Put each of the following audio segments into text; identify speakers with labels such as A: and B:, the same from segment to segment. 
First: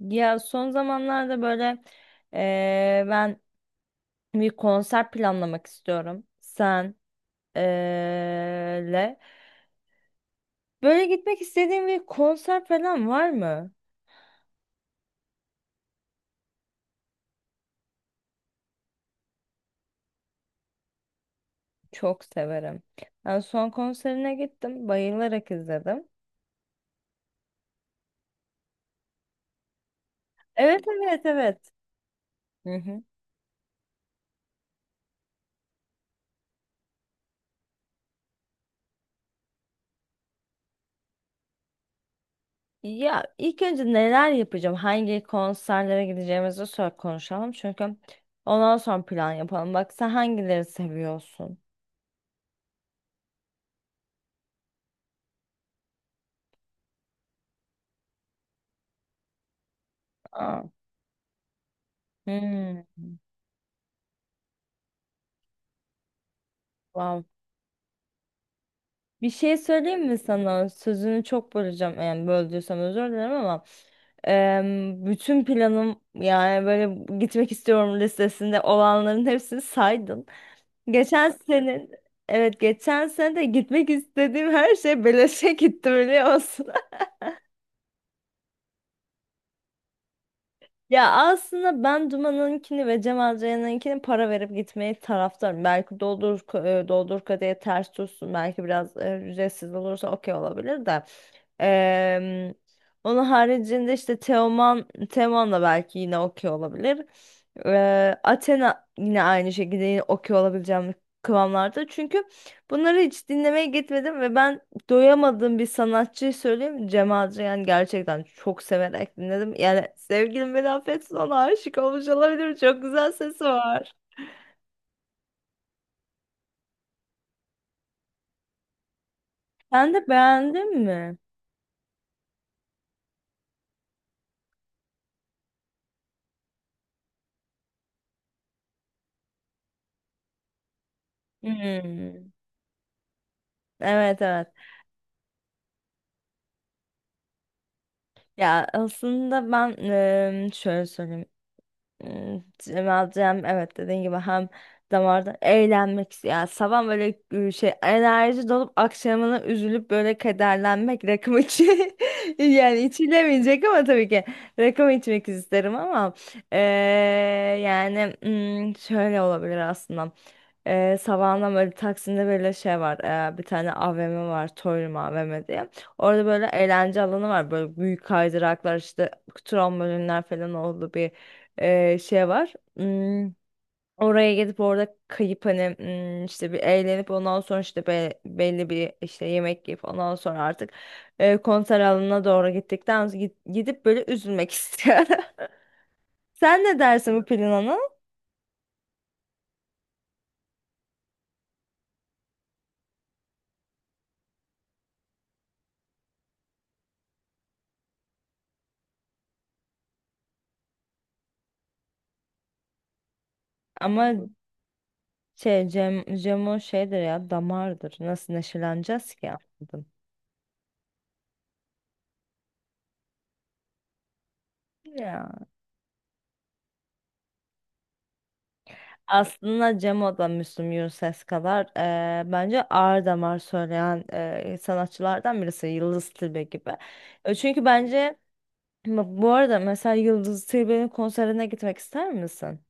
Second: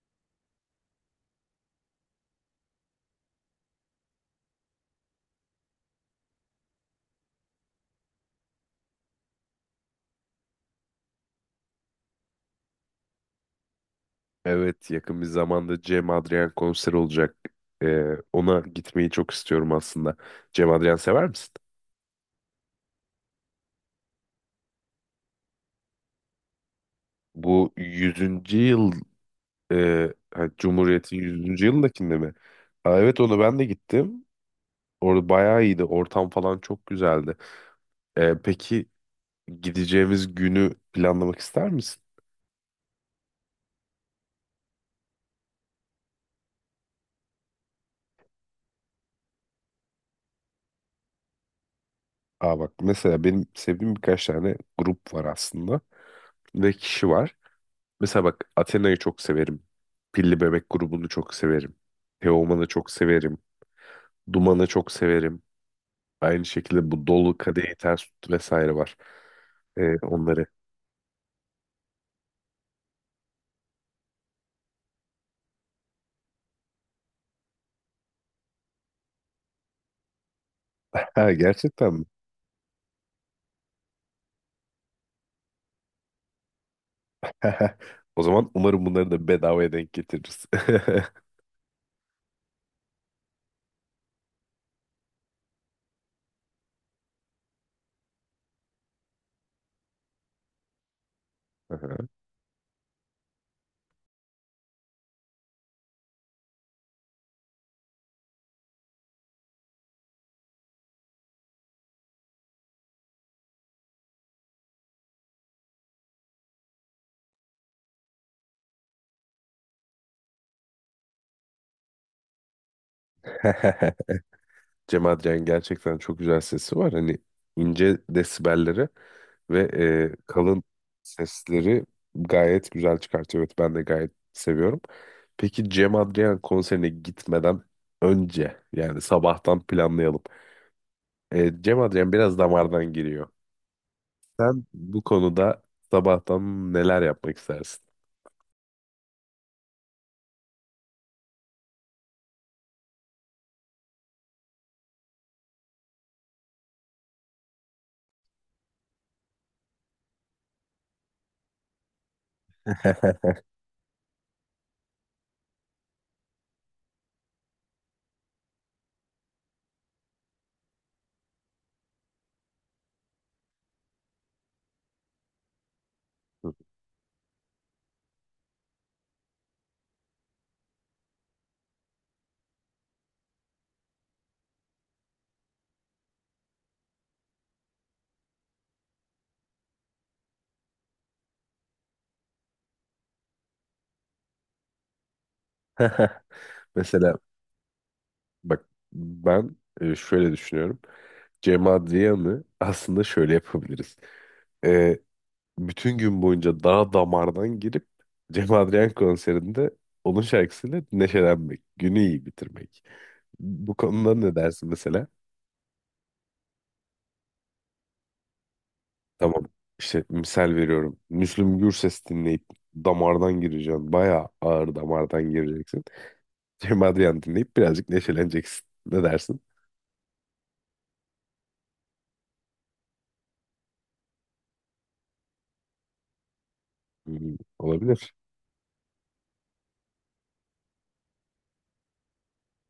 A: Ya son zamanlarda böyle ben bir konser planlamak istiyorum. Sen eee, le. Böyle gitmek istediğin bir konser falan var mı?
B: Evet yakın bir zamanda Cem Adrian konser olacak. Ee, Ona gitmeyi çok istiyorum aslında. Cem Adrian sever misin?
A: Çok severim. Ben son konserine gittim. Bayılarak izledim.
B: Bu yüzüncü yıl
A: Evet,
B: Cumhuriyet'in
A: evet,
B: yüzüncü
A: evet.
B: yılındakinde mi?
A: Hı
B: Aa,
A: hı.
B: evet ona ben de gittim. Orada bayağı iyiydi. Ortam falan çok güzeldi. Peki gideceğimiz günü planlamak ister misin?
A: Ya ilk önce neler yapacağım? Hangi konserlere gideceğimizi sor konuşalım. Çünkü ondan sonra plan yapalım. Bak, sen hangileri seviyorsun?
B: Aa bak mesela benim sevdiğim birkaç tane grup var aslında ve kişi var. Mesela bak Athena'yı çok severim. Pilli
A: Aa.
B: Bebek grubunu çok severim. Teoman'ı
A: Hmm.
B: çok severim. Duman'ı çok severim. Aynı şekilde bu
A: Wow.
B: Dolu Kadehi Ters Tut vesaire var.
A: Bir şey söyleyeyim mi
B: Onları.
A: sana? Sözünü çok böleceğim. Yani böldüysem özür dilerim ama bütün planım, yani böyle gitmek istiyorum listesinde olanların hepsini saydın. Geçen
B: Ha,
A: senin,
B: gerçekten mi?
A: evet, geçen sene de gitmek istediğim her şey beleşe gitti, biliyor musun?
B: O zaman umarım bunları da bedavaya denk getiririz.
A: Ya aslında ben Duman'ınkini ve Cem Adrian'ınkini para verip gitmeyi taraftarım. Belki doldur kadeye ters tutsun. Belki biraz ücretsiz olursa okey olabilir de.
B: Aha.
A: Eee, onun haricinde işte Teoman da belki yine okey olabilir. Athena yine aynı şekilde yine okey olabileceğim kıvamlarda. Çünkü bunları hiç dinlemeye gitmedim ve ben doyamadığım bir sanatçıyı söyleyeyim mi? Cem Adrian gerçekten çok severek dinledim. Yani sevgilim beni affetsin, ona aşık olmuş olabilirim. Çok güzel sesi var.
B: Cem Adrian gerçekten çok güzel sesi var. Hani ince desibelleri ve
A: Sen de
B: kalın
A: beğendin mi?
B: sesleri gayet güzel çıkartıyor. Evet ben de gayet seviyorum. Peki Cem Adrian konserine gitmeden önce yani sabahtan planlayalım. Cem Adrian
A: Hmm.
B: biraz damardan giriyor.
A: Evet, evet.
B: Sen bu konuda sabahtan neler yapmak istersin?
A: Ya aslında ben şöyle söyleyeyim. Cemal Cem, evet, dediğin gibi hem damarda eğlenmek ya sabah böyle şey enerji dolup akşamına üzülüp böyle kederlenmek rakım içi yani içilemeyecek ama tabii ki rakım içmek isterim ama e, yani şöyle olabilir aslında sabahından böyle Taksim'de böyle şey var, bir tane AVM var, Torium AVM diye, orada böyle eğlence alanı var, böyle büyük kaydıraklar işte, trambolinler falan oldu bir şey var. Oraya gidip orada kayıp hani işte bir eğlenip ondan sonra işte belli bir işte yemek yiyip ondan sonra artık konser alanına doğru gittikten sonra gidip böyle üzülmek istiyorum. Sen ne dersin
B: Mesela
A: bu planına?
B: bak ben şöyle düşünüyorum. Cem Adrian'ı aslında şöyle yapabiliriz. Ee, Bütün gün boyunca dağ damardan girip Cem Adrian konserinde onun şarkısıyla neşelenmek, günü iyi bitirmek. Bu
A: Ama
B: konuda ne dersin mesela?
A: şey Cem, Cemo şeydir ya, damardır. Nasıl neşeleneceğiz ki?
B: Tamam
A: Anladım.
B: işte misal veriyorum. Müslüm Gürses dinleyip damardan gireceksin. Bayağı ağır damardan
A: Ya.
B: gireceksin. Cem Adrian dinleyip birazcık neşeleneceksin. Ne dersin?
A: Aslında Cemo da Müslüm Gürses kadar bence ağır damar söyleyen sanatçılardan birisi, Yıldız Tilbe gibi. E,
B: Hmm,
A: çünkü
B: olabilir.
A: bence bu arada mesela Yıldız Tilbe'nin konserine gitmek ister misin?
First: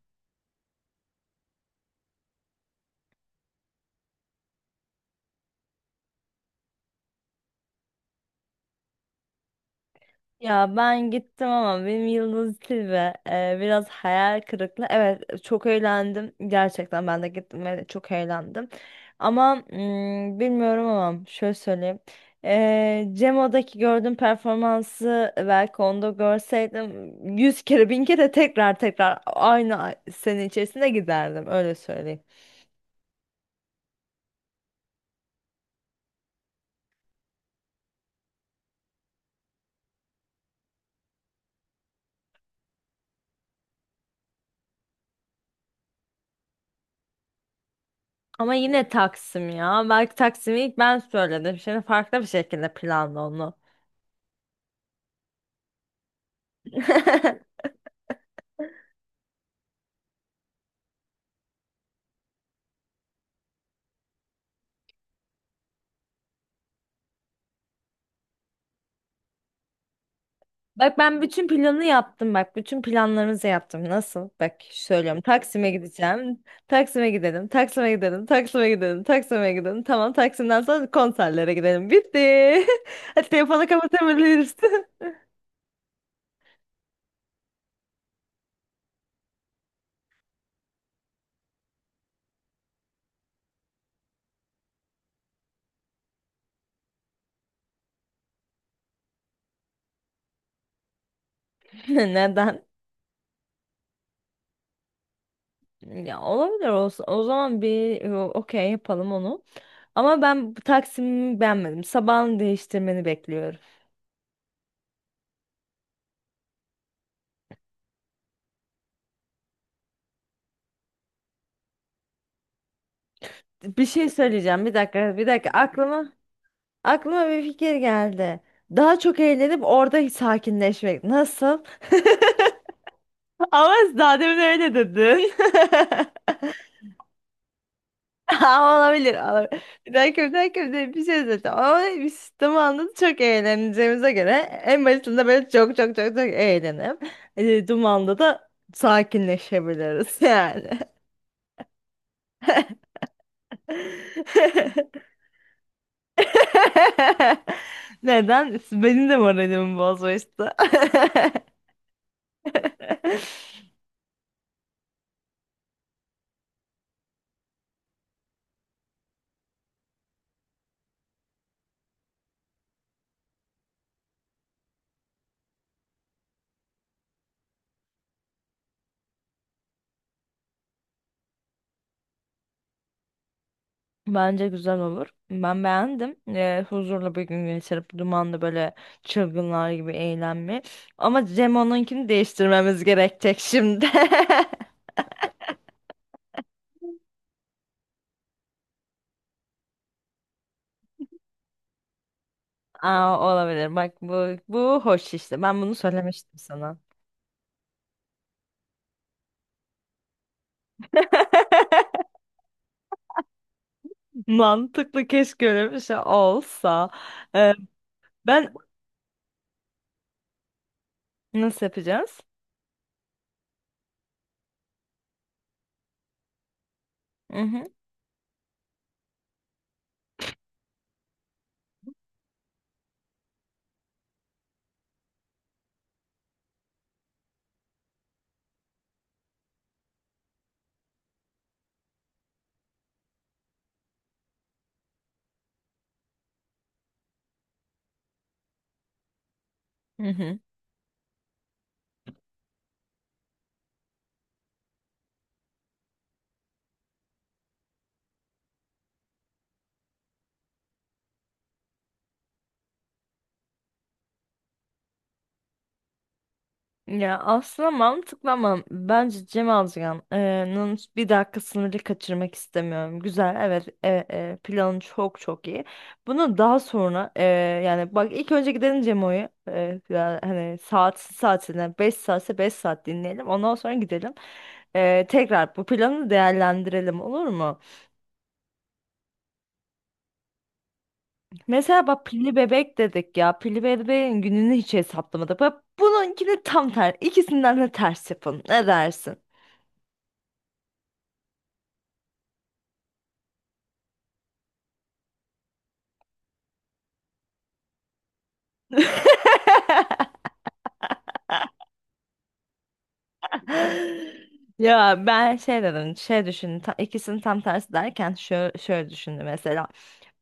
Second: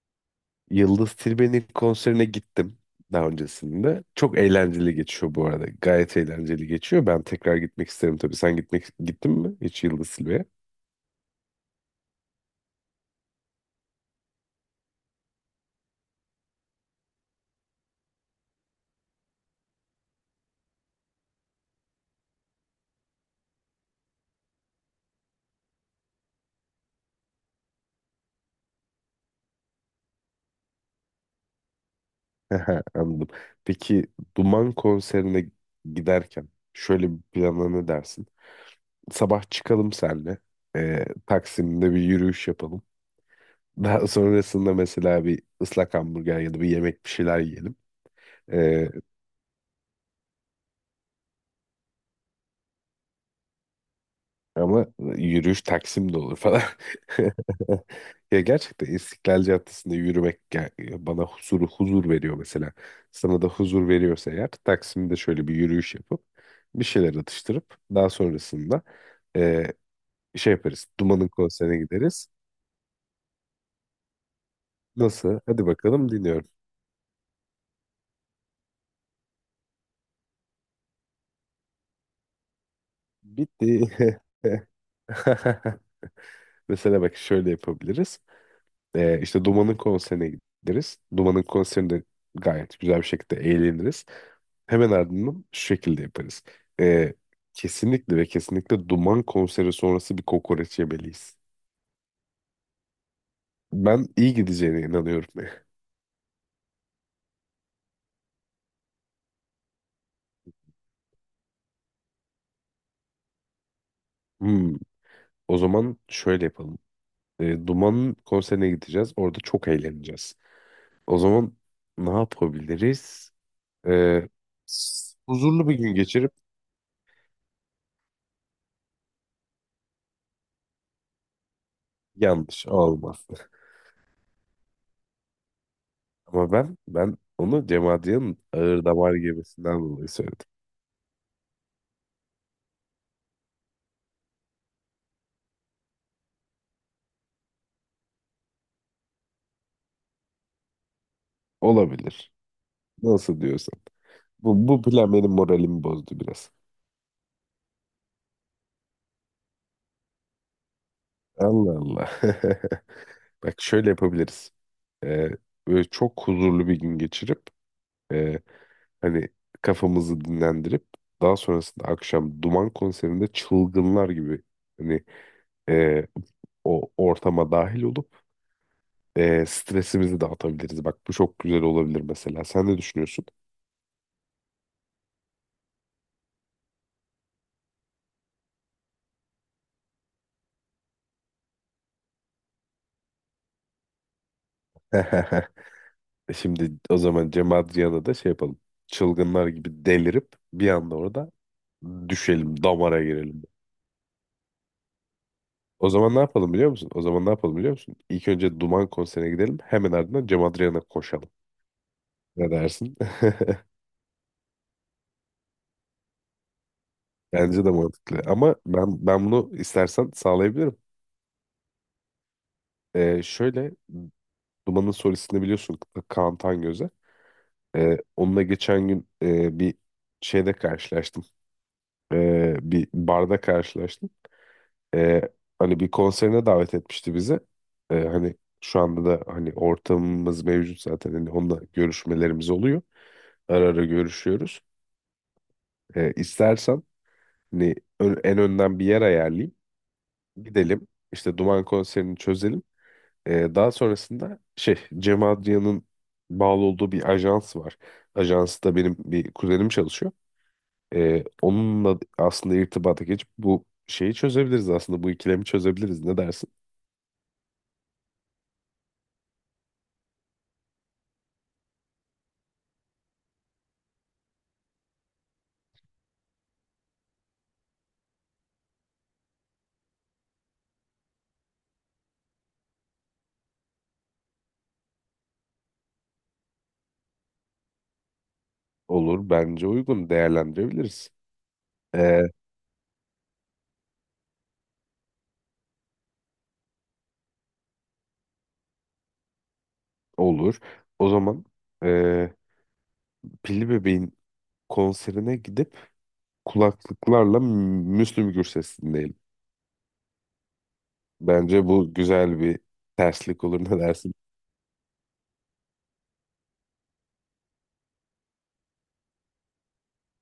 B: Yıldız Tilbe'nin konserine gittim daha öncesinde. Çok eğlenceli geçiyor bu arada. Gayet eğlenceli geçiyor. Ben tekrar gitmek isterim tabii. Sen gitmek gittin mi hiç Yıldız Tilbe'ye?
A: Ya ben gittim ama benim Yıldız Tilbe biraz hayal kırıklığı. Evet, çok eğlendim. Gerçekten ben de gittim ve çok eğlendim. Ama bilmiyorum ama şöyle söyleyeyim. Cemo'daki gördüğüm performansı belki onda görseydim yüz kere bin kere tekrar tekrar aynı sene içerisinde giderdim, öyle söyleyeyim.
B: Aha, anladım. Peki Duman konserine giderken şöyle bir plana ne dersin? Sabah çıkalım senle. Taksim'de bir yürüyüş yapalım. Daha sonrasında mesela bir ıslak hamburger ya da bir yemek bir şeyler yiyelim.
A: Ama yine Taksim ya. Belki Taksim'i ilk ben söyledim. Şimdi farklı bir şekilde planlı onu.
B: Ama yürüyüş Taksim'de olur falan. Ya gerçekten İstiklal Caddesi'nde yürümek bana huzur veriyor mesela. Sana da huzur veriyorsa eğer Taksim'de şöyle bir yürüyüş yapıp bir şeyler atıştırıp daha sonrasında e, şey yaparız.
A: Bak ben
B: Duman'ın
A: bütün
B: konserine
A: planı
B: gideriz.
A: yaptım bak. Bütün planlarımızı yaptım. Nasıl? Bak söylüyorum.
B: Nasıl? Hadi
A: Taksim'e
B: bakalım
A: gideceğim.
B: dinliyorum.
A: Taksim'e gidelim. Taksim'e gidelim. Taksim'e gidelim. Taksim'e gidelim. Tamam, Taksim'den sonra konserlere gidelim. Bitti. Hadi telefonu
B: Bitti.
A: kapatabiliriz.
B: Mesela bak şöyle yapabiliriz. İşte Duman'ın konserine gideriz. Duman'ın konserinde gayet güzel bir şekilde eğleniriz. Hemen ardından şu şekilde yaparız. Ee, Kesinlikle ve kesinlikle Duman konseri sonrası bir kokoreç yemeliyiz.
A: Neden?
B: Ben iyi gideceğine inanıyorum.
A: Ya olabilir, olsun. O zaman bir okey yapalım onu. Ama ben bu Taksim'i beğenmedim. Sabahını değiştirmeni bekliyorum.
B: Hmm, o zaman şöyle yapalım. Duman'ın konserine gideceğiz. Orada çok eğleneceğiz. O zaman ne yapabiliriz?
A: Bir şey
B: Ee,
A: söyleyeceğim. Bir dakika, bir dakika.
B: Huzurlu bir gün
A: Aklıma
B: geçirip
A: Aklıma bir fikir geldi. Daha çok eğlenip orada sakinleşmek. Nasıl?
B: yanlış olmaz.
A: Ama daha demin öyle dedin.
B: Ama ben onu Cem Adrian'ın
A: Aa,
B: ağır
A: olabilir,
B: damar
A: olabilir.
B: gemisinden
A: Bir
B: dolayı
A: dakika, bir
B: söyledim.
A: dakika, bir dakika, bir şey söyleyeceğim. Ama bir sistemi anladım. Çok eğleneceğimize göre en başında böyle çok çok çok çok eğlenip dumanda da sakinleşebiliriz yani.
B: Olabilir. Nasıl diyorsan. Bu plan benim moralimi bozdu biraz.
A: Neden? Benim de moralimi bozmuştu.
B: Allah Allah. Bak şöyle yapabiliriz. Ee, Böyle çok huzurlu bir gün geçirip e, hani kafamızı dinlendirip daha sonrasında akşam Duman konserinde çılgınlar gibi hani e, o ortama dahil olup stresimizi dağıtabiliriz. Bak bu çok güzel olabilir mesela. Sen ne düşünüyorsun?
A: Bence güzel olur. Ben beğendim. Huzurlu bir gün geçirip dumanlı böyle çılgınlar gibi eğlenme. Ama Cem onunkini değiştirmemiz gerekecek şimdi.
B: Şimdi o zaman Cem Adrian'a da şey yapalım. Çılgınlar gibi delirip bir anda orada düşelim, damara
A: Aa,
B: girelim.
A: olabilir. Bak bu hoş işte. Ben bunu
B: O zaman ne
A: söylemiştim
B: yapalım biliyor
A: sana.
B: musun? O zaman ne yapalım biliyor musun? İlk önce Duman konserine gidelim. Hemen ardından Cem Adrian'a koşalım. Ne dersin?
A: Mantıklı, keşke öyle bir şey olsa. Ee,
B: Bence de mantıklı.
A: ben
B: Ama ben bunu istersen sağlayabilirim.
A: nasıl yapacağız?
B: Şöyle Duman'ın solistini biliyorsun Kaan Tangöze.
A: Hı hı.
B: Onunla geçen gün bir şeyde karşılaştım. Bir barda karşılaştım. e, Hani bir konserine davet etmişti bizi. E, hani şu anda da hani ortamımız mevcut zaten. Hani onunla görüşmelerimiz oluyor. Ara görüşüyoruz. İstersen hani en önden bir yer ayarlayayım.
A: Hı hı.
B: Gidelim. İşte Duman konserini çözelim. Daha sonrasında şey Cem Adrian'ın bağlı olduğu bir ajans var. Ajansta benim bir kuzenim çalışıyor. Onunla aslında irtibata geçip bu şeyi çözebiliriz aslında. Bu ikilemi çözebiliriz. Ne dersin?
A: Ya aslında mantıklı ama bence Cem Azcan'ın bir dakika sınırı kaçırmak istemiyorum. Güzel, evet, planı çok çok iyi. Bunu daha sonra yani bak ilk önce gidelim Cemo'yu ya hani saat saatine 5 saatse 5 saat dinleyelim. Ondan sonra gidelim. Tekrar bu planı değerlendirelim, olur mu?
B: Olur. Bence uygun. Değerlendirebiliriz.
A: Mesela bak
B: Ee,
A: pilli bebek dedik ya. Pilli bebeğin gününü hiç hesaplamadık. Bak, bununkini tam ter ikisinden de ters yapın. Ne dersin?
B: olur. O zaman ee, Pilli Bebeğin konserine gidip kulaklıklarla Müslüm Gürses dinleyelim. Bence bu güzel bir terslik olur. Ne dersin?
A: Ya ben şey dedim, şey düşündüm. Ta- ikisinin tam tersi derken şöyle, şöyle düşündüm mesela.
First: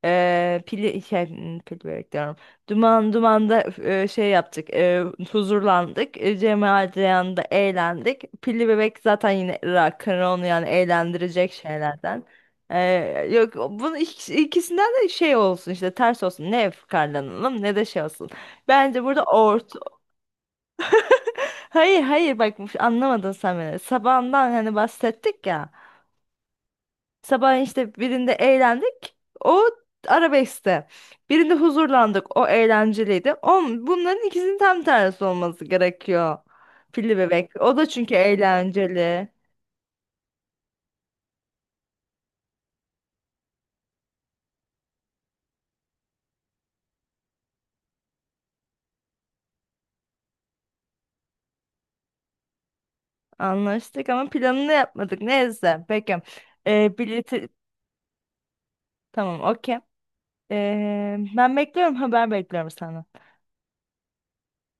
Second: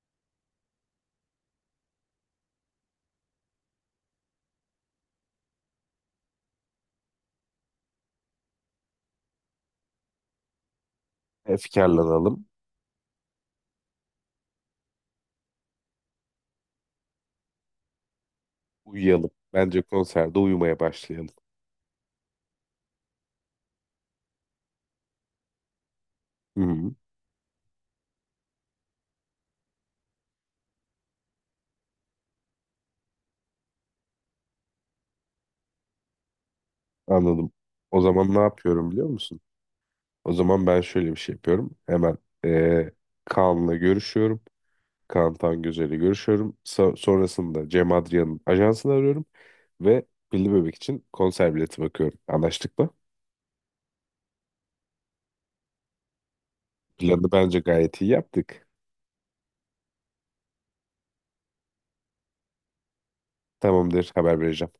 A: Pili şey pil börek diyorum. Duman dumanda, şey yaptık. Huzurlandık. Cemal Ceyhan'da eğlendik. Pilli bebek zaten yine rock and roll, yani eğlendirecek şeylerden.
B: Efkarlanalım.
A: Yok, bunun ikisinden de şey olsun işte, ters olsun. Ne fıkarlanalım ne de şey olsun. Bence burada.
B: Uyuyalım. Bence konserde uyumaya başlayalım.
A: Hayır, hayır, bak, anlamadın sen beni. Sabahından hani bahsettik ya.
B: Hı hı,
A: Sabah işte birinde eğlendik. O arabeskte. Birinde huzurlandık. O eğlenceliydi. O, bunların ikisinin tam tersi olması gerekiyor. Pilli
B: anladım.
A: bebek. O da
B: O
A: çünkü
B: zaman ne yapıyorum biliyor
A: eğlenceli.
B: musun? O zaman ben şöyle bir şey yapıyorum. Hemen ee, Kaan'la görüşüyorum. Kaan Tangözel'le görüşüyorum. Sonrasında Cem Adrian'ın ajansını arıyorum. Ve Pilli Bebek için konser bileti bakıyorum. Anlaştık mı?
A: Anlaştık ama planını yapmadık. Neyse. Peki. Ee,
B: Planı
A: bileti...
B: bence gayet iyi yaptık.
A: Tamam, okey. Ben bekliyorum. Haber bekliyorum senden.
B: Tamamdır, haber vereceğim.